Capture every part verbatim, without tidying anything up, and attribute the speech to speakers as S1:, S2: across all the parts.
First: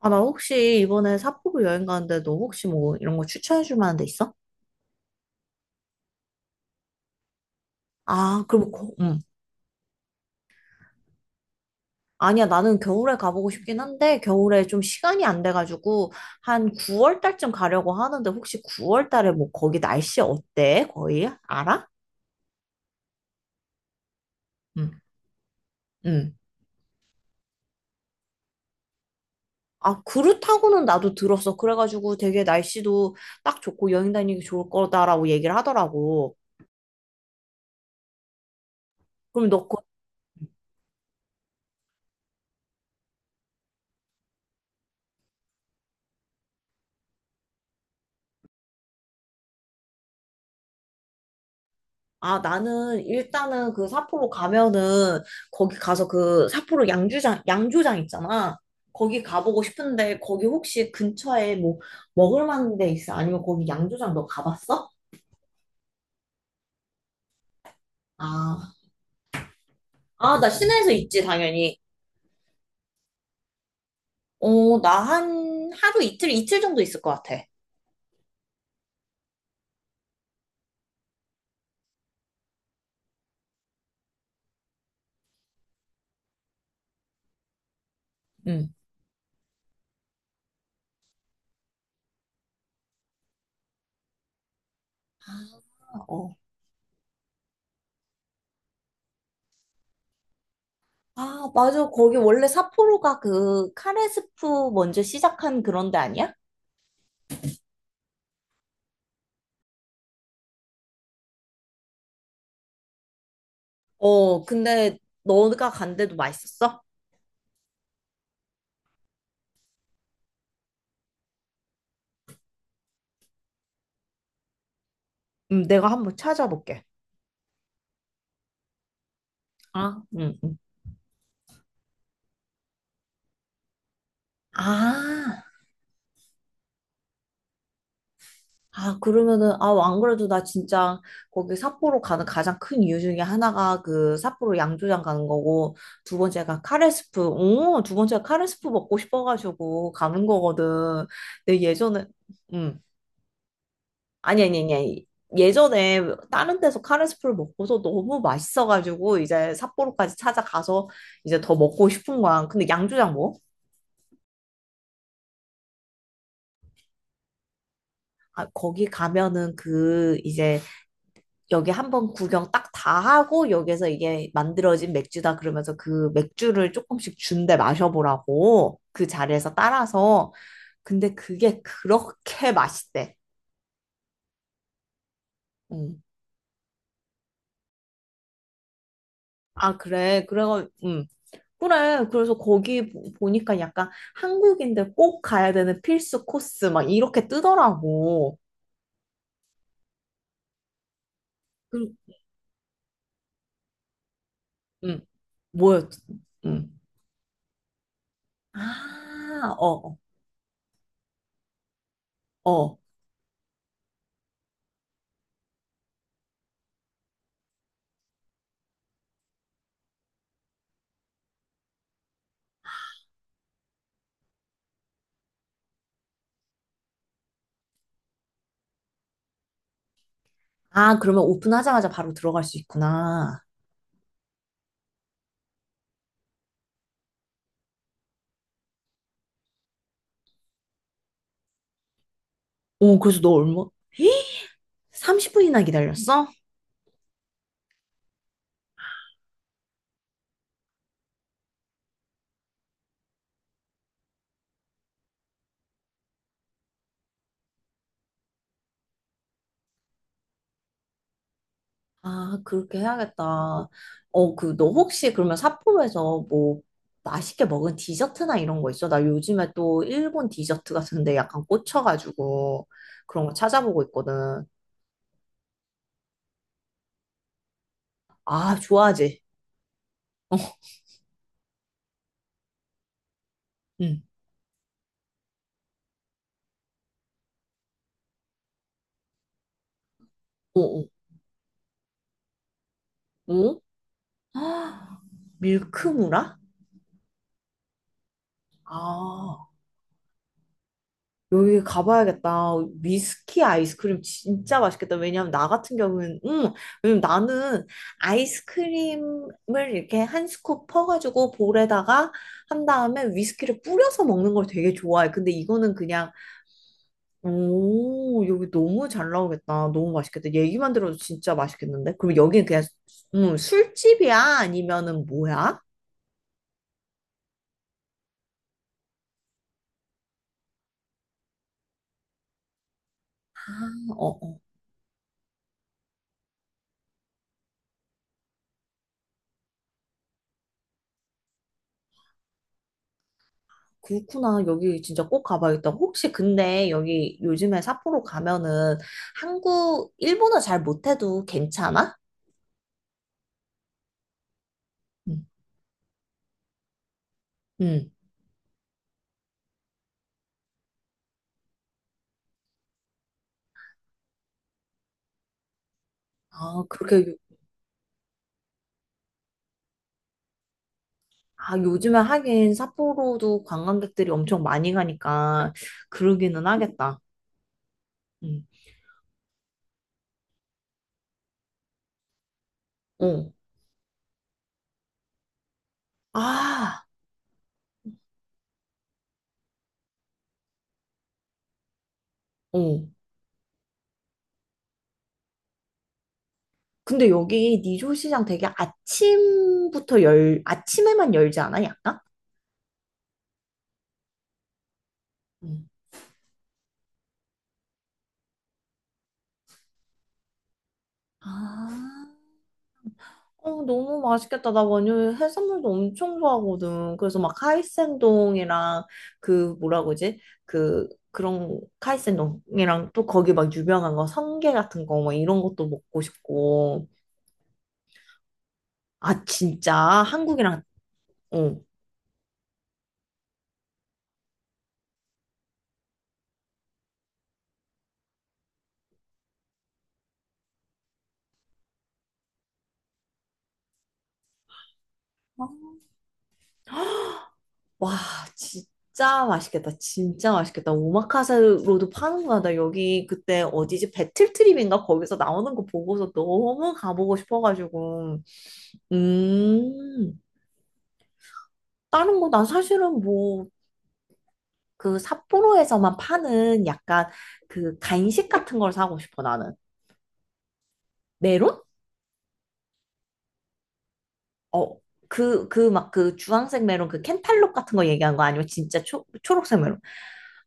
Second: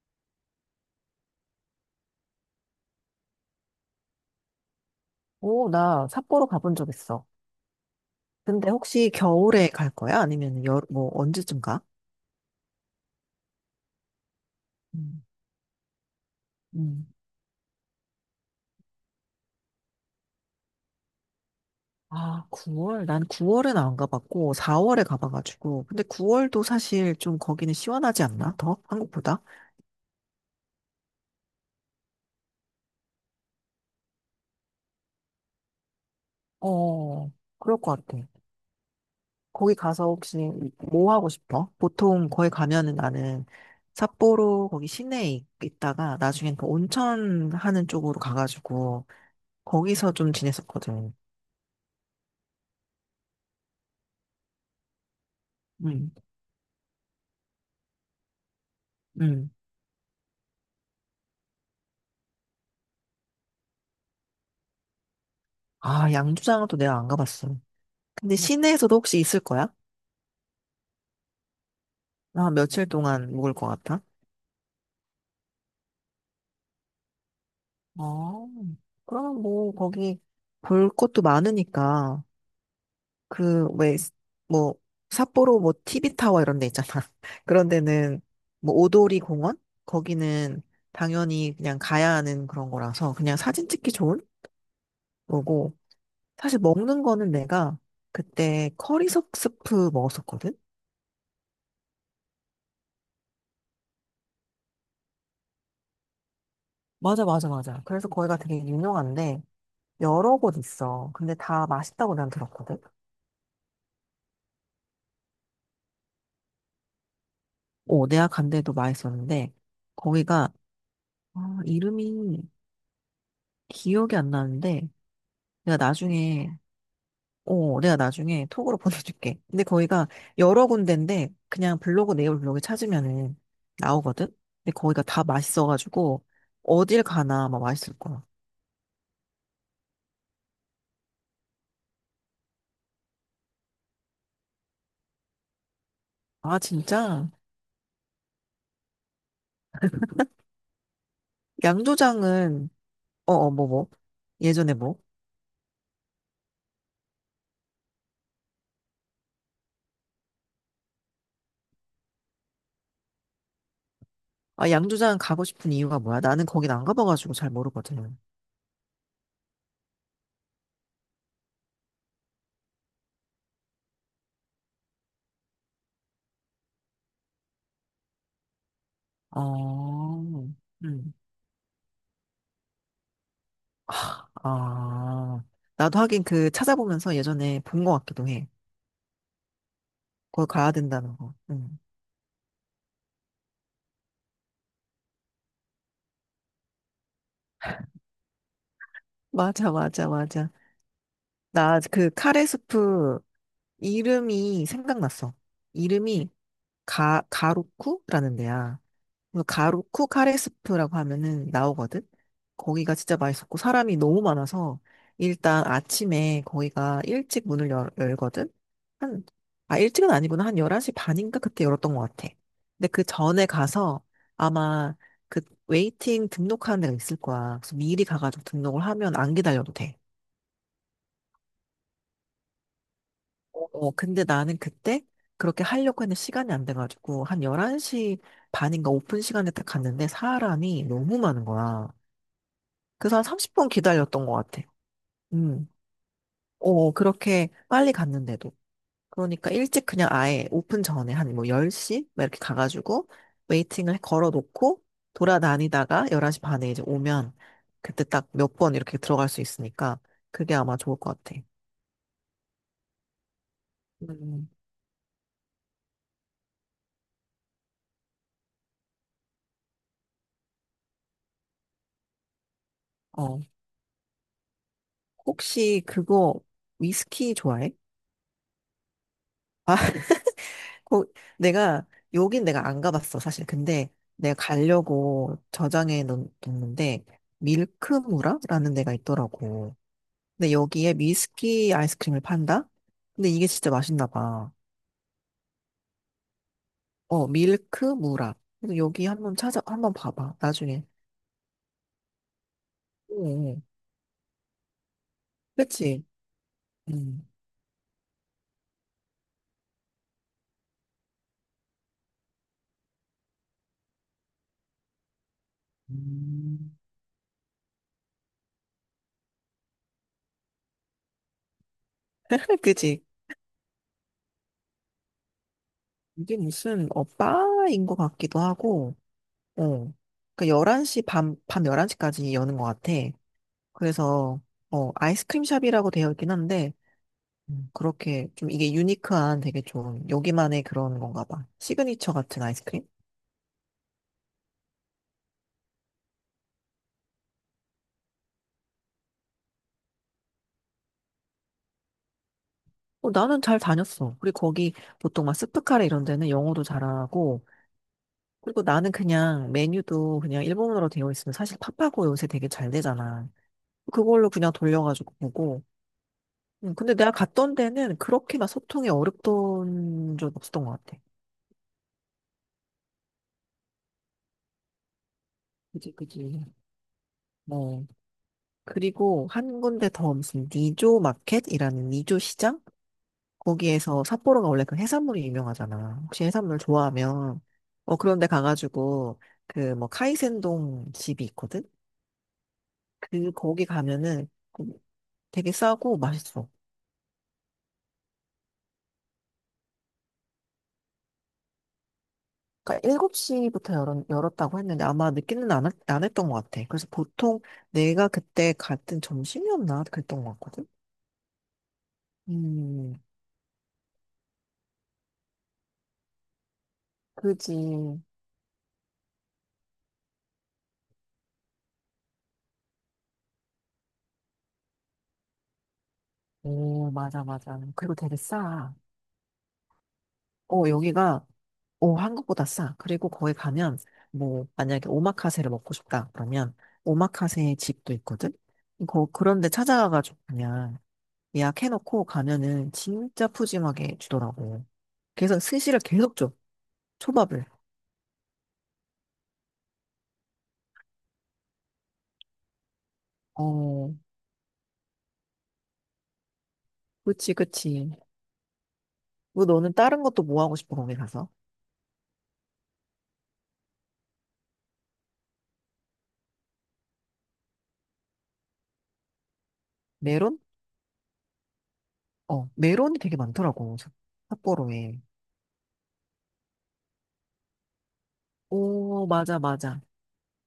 S1: 아, 나 혹시 이번에 삿포로 여행 가는데 너 혹시 뭐 이런 거 추천해 줄 만한 데 있어?
S2: 오, 나 삿포로 가본 적 있어.
S1: 아, 그
S2: 근데
S1: 럼 거-
S2: 혹시
S1: 응.
S2: 겨울에 갈 거야? 아니면 여, 뭐 언제쯤 가?
S1: 아니야, 나는 겨울에 가보고 싶긴 한데, 겨울에 좀
S2: 음,
S1: 시간이 안 돼가지고, 한
S2: 음.
S1: 구월 달쯤 가려고 하는데, 혹시 구월 달에 뭐 거기 날씨 어때? 거의? 알아?
S2: 아, 구월? 난 구월에는 안 가봤고
S1: 응,
S2: 사월에 가봐가지고. 근데
S1: 응.
S2: 구월도 사실 좀 거기는 시원하지 않나? 더? 한국보다?
S1: 아, 그렇다고는 나도 들었어. 그래가지고 되게 날씨도 딱 좋고 여행 다니기 좋을 거다라고 얘기를 하더라고.
S2: 어, 그럴 것 같아.
S1: 그럼 너
S2: 거기 가서 혹시 뭐 하고 싶어? 보통 거기 가면은 나는 삿포로 거기 시내에 있- 있다가 나중엔 그 온천 하는 쪽으로 가가지고 거기서 좀 지냈었거든.
S1: 아, 나는 일단은 그 삿포로 가면은 거기 가서 그 삿포로 양주장, 양조장 있잖아. 거기
S2: 음.
S1: 가보고 싶은데 거기 혹시 근처에 뭐 먹을 만한 데 있어? 아니면 거기 양조장 너 가봤어?
S2: 아, 양주장은 또 내가 안 가봤어. 근데
S1: 아,
S2: 시내에서도 혹시 있을 거야?
S1: 아, 나 시내에서 있지, 당연히.
S2: 나 며칠 동안 묵을 것 같아?
S1: 어, 나 한 하루 이틀, 이틀 정도 있을 것 같아.
S2: 어, 그러면 뭐, 거기 볼 것도 많으니까, 그, 왜, 뭐, 삿포로 뭐, 티비 타워 이런 데 있잖아. 그런 데는,
S1: 응.
S2: 뭐, 오도리 공원? 거기는 당연히 그냥 가야 하는 그런 거라서, 그냥 사진 찍기 좋은 거고,
S1: 아, 어.
S2: 사실 먹는 거는 내가 그때 커리석 스프 먹었었거든?
S1: 아, 맞아. 거기 원래 삿포로가 그 카레스프 먼저 시작한 그런 데 아니야?
S2: 맞아, 맞아, 맞아. 그래서 거기가 되게 유명한데, 여러 곳 있어. 근데 다 맛있다고 난 들었거든.
S1: 어, 근데 너가 간 데도 맛있었어?
S2: 어, 내가 간 데도 맛있었는데, 거기가, 아, 이름이 기억이 안 나는데,
S1: 음,
S2: 내가
S1: 내가 한번
S2: 나중에,
S1: 찾아볼게.
S2: 어, 내가 나중에 톡으로 보내줄게. 근데
S1: 아,
S2: 거기가
S1: 응. 응.
S2: 여러 군데인데, 그냥 블로그, 네이버 블로그 찾으면은 나오거든? 근데 거기가 다
S1: 아,
S2: 맛있어가지고, 어딜 가나 막 맛있을 거야.
S1: 아, 그러면은, 아, 안 그래도 나 진짜 거기 삿포로 가는 가장 큰 이유 중에 하나가 그 삿포로 양조장 가는 거고, 두
S2: 아,
S1: 번째가 카레스프,
S2: 진짜?
S1: 오, 두 번째가 카레스프 먹고 싶어가지고 가는 거거든. 근데 예전에,
S2: 양조장은,
S1: 음,
S2: 어, 어, 뭐, 뭐.
S1: 아니, 아니,
S2: 예전에
S1: 아니,
S2: 뭐?
S1: 아니. 예전에 다른 데서 카레스프를 먹고서 너무 맛있어가지고 이제 삿포로까지 찾아가서 이제 더 먹고 싶은 거야. 근데 양조장 뭐?
S2: 아, 양조장 가고 싶은 이유가 뭐야? 나는 거긴 안 가봐가지고 잘 모르거든.
S1: 아, 거기 가면은 그 이제 여기 한번 구경 딱 다 하고 여기서 이게 만들어진 맥주다 그러면서 그 맥주를 조금씩 준대 마셔보라고 그 자리에서
S2: 아,
S1: 따라서
S2: 음,
S1: 근데 그게 그렇게 맛있대.
S2: 아. 나도
S1: 음.
S2: 하긴 그 찾아보면서 예전에 본 것 같기도 해.
S1: 아 그래
S2: 거기
S1: 그래가
S2: 가야
S1: 음.
S2: 된다는 거. 음.
S1: 그래 그래서 거기 보- 보니까 약간 한국인들 꼭 가야 되는 필수 코스 막 이렇게 뜨더라고.
S2: 맞아, 맞아, 맞아. 나
S1: 그,
S2: 그 카레 스프 이름이
S1: 음.
S2: 생각났어.
S1: 뭐였지?
S2: 이름이
S1: 음.
S2: 가, 가로쿠라는 데야. 그
S1: 아, 어,
S2: 가루쿠 카레스프라고 하면은 나오거든?
S1: 어. 어.
S2: 거기가 진짜 맛있었고, 사람이 너무 많아서, 일단 아침에 거기가 일찍 문을 열, 열거든? 한, 아, 일찍은 아니구나. 한 열한 시 반인가 그때 열었던 것 같아. 근데 그 전에 가서 아마 그 웨이팅 등록하는 데가 있을 거야. 그래서 미리 가가지고 등록을 하면 안 기다려도 돼.
S1: 아, 그러면 오픈하자마자 바로 들어갈 수 있구나.
S2: 어, 근데 나는 그때 그렇게 하려고 했는데 시간이 안 돼가지고, 한 열한 시 반인가 오픈 시간에 딱 갔는데 사람이 너무 많은 거야.
S1: 오,
S2: 그래서
S1: 그래서
S2: 한
S1: 너 얼마?
S2: 삼십 분
S1: 에?
S2: 기다렸던 것 같아.
S1: 삼십 분이나
S2: 음.
S1: 기다렸어?
S2: 어, 그렇게 빨리 갔는데도. 그러니까 일찍 그냥 아예 오픈 전에 한 뭐 열 시? 막 이렇게 가가지고 웨이팅을 걸어 놓고 돌아다니다가 열한 시 반에 이제 오면 그때 딱 몇 번 이렇게 들어갈 수 있으니까 그게 아마 좋을 것 같아.
S1: 아, 그렇게 해야겠다. 어,
S2: 음.
S1: 그, 너 혹시 그러면 삿포로에서 뭐 맛있게 먹은 디저트나 이런 거 있어? 나 요즘에 또 일본 디저트 같은데 약간 꽂혀가지고 그런 거
S2: 어.
S1: 찾아보고 있거든.
S2: 혹시 그거 위스키 좋아해?
S1: 아, 좋아하지?
S2: 거, 내가, 여긴 내가 안 가봤어, 사실. 근데
S1: 응.
S2: 내가 가려고 저장해 놓- 놓는데, 밀크무라라는 데가 있더라고. 근데
S1: 오, 오,
S2: 여기에 미스키 아이스크림을 판다? 근데 이게
S1: 오.
S2: 진짜 맛있나 봐.
S1: 아, 밀크무라?
S2: 어, 밀크무라. 그래서 여기 한번
S1: 아,
S2: 찾아, 한번 봐봐, 나중에.
S1: 여기 가봐야겠다. 위스키
S2: 응, 응.
S1: 아이스크림 진짜 맛있겠다. 왜냐면 나 같은
S2: 그치?
S1: 경우는, 음, 왜냐면
S2: 응.
S1: 나는 아이스크림을 이렇게 한 스쿱 퍼가지고 볼에다가 한 다음에 위스키를 뿌려서 먹는 걸 되게 좋아해. 근데 이거는 그냥,
S2: 음.
S1: 오, 여기 너무 잘 나오겠다. 너무 맛있겠다. 얘기만 들어도 진짜 맛있겠는데? 그럼 여기는 그냥,
S2: 그치?
S1: 음, 술집이야? 아니면은 뭐야?
S2: 이게 무슨, 어, 바인 것 같기도 하고, 어. 그 열한 시, 밤, 밤 열한 시까지 여는 것 같아.
S1: 아, 어,
S2: 그래서
S1: 어.
S2: 어 아이스크림 샵이라고 되어 있긴 한데 음, 그렇게 좀 이게 유니크한 되게 좋은 여기만의 그런 건가 봐. 시그니처 같은 아이스크림?
S1: 그렇구나. 여기 진짜 꼭 가봐야겠다. 혹시 근데 여기 요즘에 삿포로 가면은 한국, 일본어 잘 못해도 괜찮아?
S2: 어, 나는 잘 다녔어. 그리고 거기
S1: 응.
S2: 보통 막 스프카레 이런 데는 영어도 잘하고
S1: 응.
S2: 그리고 나는 그냥 메뉴도 그냥 일본어로 되어 있으면 사실 팝하고 요새 되게 잘 되잖아. 그걸로 그냥 돌려가지고 보고.
S1: 아,
S2: 음, 근데
S1: 그렇게,
S2: 내가
S1: 요-
S2: 갔던 데는 그렇게 막 소통이 어렵던 적 없었던 것 같아.
S1: 아, 요즘에 하긴 삿포로도 관광객들이 엄청 많이 가니까
S2: 그지, 그지.
S1: 그러기는 하겠다. 응.
S2: 그리고 한 군데 더 무슨 니조 마켓이라는 니조 시장?
S1: 어.
S2: 거기에서 삿포로가 원래 그 해산물이 유명하잖아. 혹시 해산물
S1: 아,
S2: 좋아하면 어 그런데 가가지고 그 뭐 카이센동 집이 있거든.
S1: 어.
S2: 그 거기 가면은 음, 되게 싸고 맛있어.
S1: 근데 여기 니조 시장 되게 아침부터 열, 아침에만 열지 않아? 약간?
S2: 그러니까 일곱 시부터 열었, 열었다고 했는데 아마 늦게는
S1: 응.
S2: 안, 했- 안 했던 것 같아. 그래서 보통 내가 그때 갔던 점심이었나 그랬던 것 같거든.
S1: 아.
S2: 음,
S1: 어, 너무 맛있겠다. 나 완전 해산물도 엄청 좋아하거든. 그래서 막
S2: 그지.
S1: 카이센동이랑 그 뭐라 그러지? 그 그런 카이센동이랑 또 거기 막 유명한 거 성게 같은 거 막 이런 것도 먹고 싶고.
S2: 오, 맞아, 맞아. 그리고 되게 싸.
S1: 아, 진짜 한국이랑
S2: 어, 여기가
S1: 어.
S2: 오, 한국보다 싸. 그리고 거기 가면, 뭐, 만약에 오마카세를 먹고 싶다. 그러면, 오마카세 집도 있거든? 거, 그런데 찾아가가지고 그냥 예약해놓고 가면은 진짜 푸짐하게 주더라고. 그래서 스시를 계속 줘. 초밥을.
S1: 와, 진짜 맛있겠다. 진짜 맛있겠다. 오마카세로도 파는구나. 나 여기 그때 어디지?
S2: 어,
S1: 배틀트립인가? 거기서 나오는 거 보고서 너무 가보고
S2: 그치, 그치.
S1: 싶어가지고.
S2: 뭐, 너는 다른
S1: 음.
S2: 것도 뭐 하고 싶어, 거기 가서?
S1: 다른 거, 난 사실은 뭐, 그 삿포로에서만 파는 약간 그 간식 같은 걸 사고 싶어, 나는.
S2: 메론?
S1: 메론?
S2: 어, 메론이 되게 많더라고. 삿-
S1: 어,
S2: 삿포로에.
S1: 그, 그 막 그 주황색 메론, 그 캔탈록 같은 거 얘기한 거 아니면 진짜 초,
S2: 오, 맞아,
S1: 초록색
S2: 맞아.
S1: 메론?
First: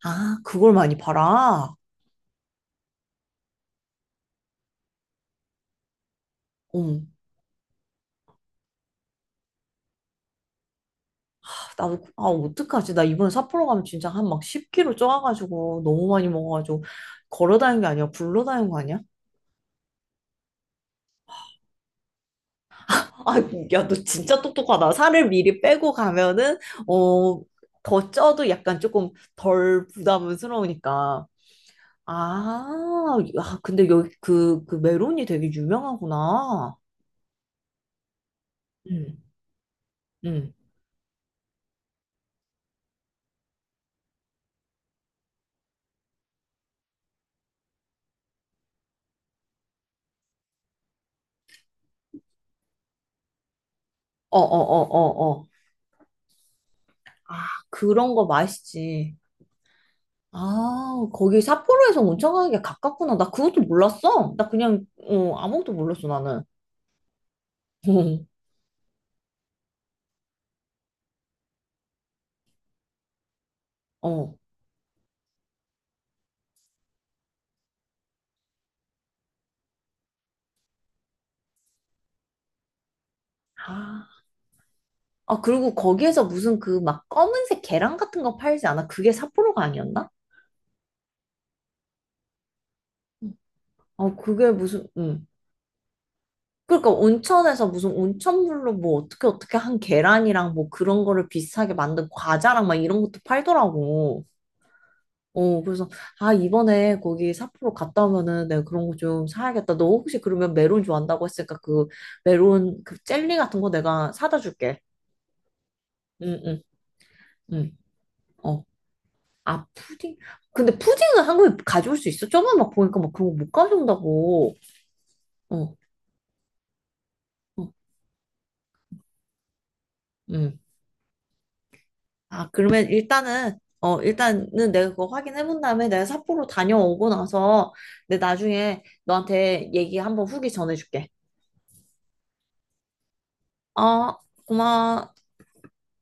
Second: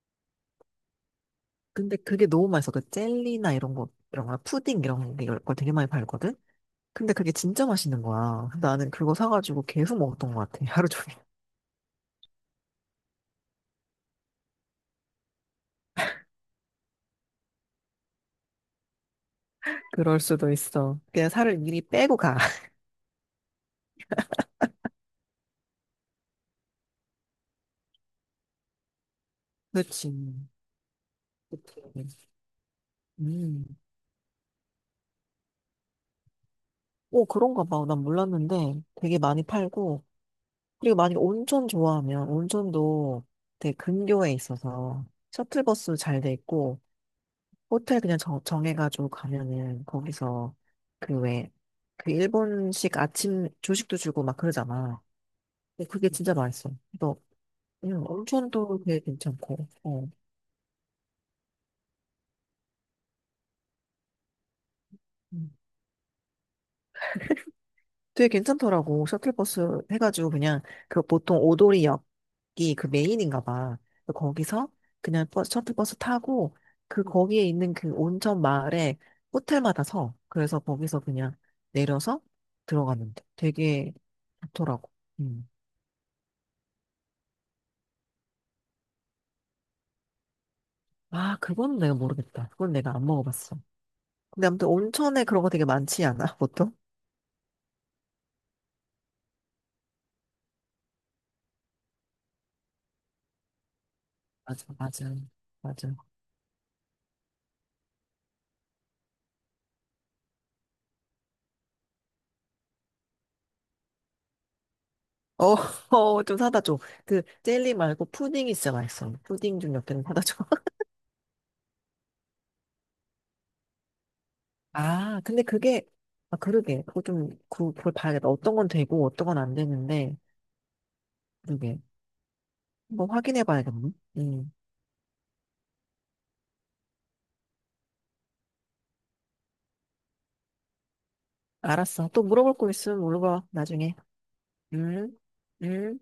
S1: 아, 그걸 많이 팔아?
S2: 근데 그게 너무 맛있어. 그 젤리나 이런 거, 이런 거, 푸딩 이런 게- 이런 걸 되게 많이 팔거든?
S1: 음,
S2: 근데 그게 진짜 맛있는 거야. 근데 나는 그거 사가지고 계속 먹었던 것 같아. 하루 종일.
S1: 아, 나도, 그, 아, 어떡하지? 나 이번에 삿포로 가면 진짜 한 막 십 킬로그램 쪄가지고 너무 많이 먹어가지고 걸어 다니는 게 아니라 굴러 다니는 거 아니야?
S2: 그럴 수도 있어. 그냥 살을 미리 빼고 가.
S1: 아, 야, 너 진짜 똑똑하다. 살을 미리 빼고 가면은, 어, 더 쪄도 약간 조금 덜
S2: 그렇지.
S1: 부담스러우니까.
S2: 그치.
S1: 아, 야,
S2: 음.
S1: 근데 여기 그, 그 메론이 되게 유명하구나.
S2: 오, 그런가 봐. 난 몰랐는데 되게
S1: 응,
S2: 많이 팔고.
S1: 응.
S2: 그리고 만약에 온천 좋아하면 온천도 되게 근교에 있어서 셔틀버스 잘 돼 있고 호텔 그냥 정, 정해가지고 가면은 거기서 그 왜, 그 일본식 아침 조식도 주고 막
S1: 어, 어, 어,
S2: 그러잖아.
S1: 어, 어.
S2: 근데 그게 진짜 맛있어. 너
S1: 아,
S2: 그냥
S1: 그런 거
S2: 온천도 되게
S1: 맛있지.
S2: 괜찮고, 어.
S1: 아, 거기 삿포로에서 온천가게 가깝구나. 나 그것도 몰랐어. 나 그냥, 어,
S2: 음.
S1: 아무것도 몰랐어, 나는.
S2: 되게 괜찮더라고. 셔틀버스 해가지고 그냥 그 보통 오도리역이 그 메인인가 봐. 그래서
S1: 어.
S2: 거기서 그냥 버스, 셔틀버스 타고 그 거기에 있는 그 온천 마을에 호텔마다 서. 그래서 거기서 그냥 내려서 들어가는데 되게
S1: 아.
S2: 좋더라고.
S1: 아,
S2: 음.
S1: 그리고 거기에서 무슨 그 막 검은색 계란 같은 거 팔지 않아? 그게 삿포로가 아니었나?
S2: 아, 그건 내가 모르겠다. 그건 내가 안 먹어봤어.
S1: 아,
S2: 근데
S1: 그게
S2: 아무튼
S1: 무슨,
S2: 온천에
S1: 음.
S2: 그런 거 되게 많지 않아, 보통?
S1: 그러니까 온천에서 무슨 온천물로 뭐 어떻게 어떻게 한 계란이랑 뭐 그런 거를 비슷하게 만든 과자랑 막 이런 것도 팔더라고.
S2: 맞아, 맞아,
S1: 어, 그래서,
S2: 맞아.
S1: 아, 이번에 거기 삿포로 갔다 오면은 내가 그런 거 좀 사야겠다. 너 혹시 그러면 메론 좋아한다고 했으니까 그 메론 그 젤리 같은 거 내가 사다 줄게.
S2: 어, 어, 좀
S1: 응,
S2: 사다
S1: 응,
S2: 줘. 그, 젤리
S1: 응.
S2: 말고 푸딩이
S1: 어,
S2: 진짜 맛있어. 푸딩
S1: 아,
S2: 좀 몇 개는
S1: 푸딩?
S2: 사다 줘.
S1: 근데 푸딩은 한국에 가져올 수 있어? 저번에 막 보니까 막 그런 거 못 가져온다고.
S2: 아, 근데
S1: 어,
S2: 그게, 아, 그러게. 그거 좀,
S1: 어,
S2: 그, 그걸 봐야겠다. 어떤 건 되고, 어떤 건 안 되는데,
S1: 음.
S2: 그러게.
S1: 아, 그러면
S2: 한번 확인해
S1: 일단은,
S2: 봐야겠네.
S1: 어,
S2: 응.
S1: 일단은 내가 그거 확인해 본 다음에 내가 삿포로 다녀오고 나서 내 나중에 너한테 얘기 한번 후기 전해줄게.
S2: 알았어. 또 물어볼 거 있으면 물어봐, 나중에.
S1: 어,
S2: 응?
S1: 고마워.
S2: 응?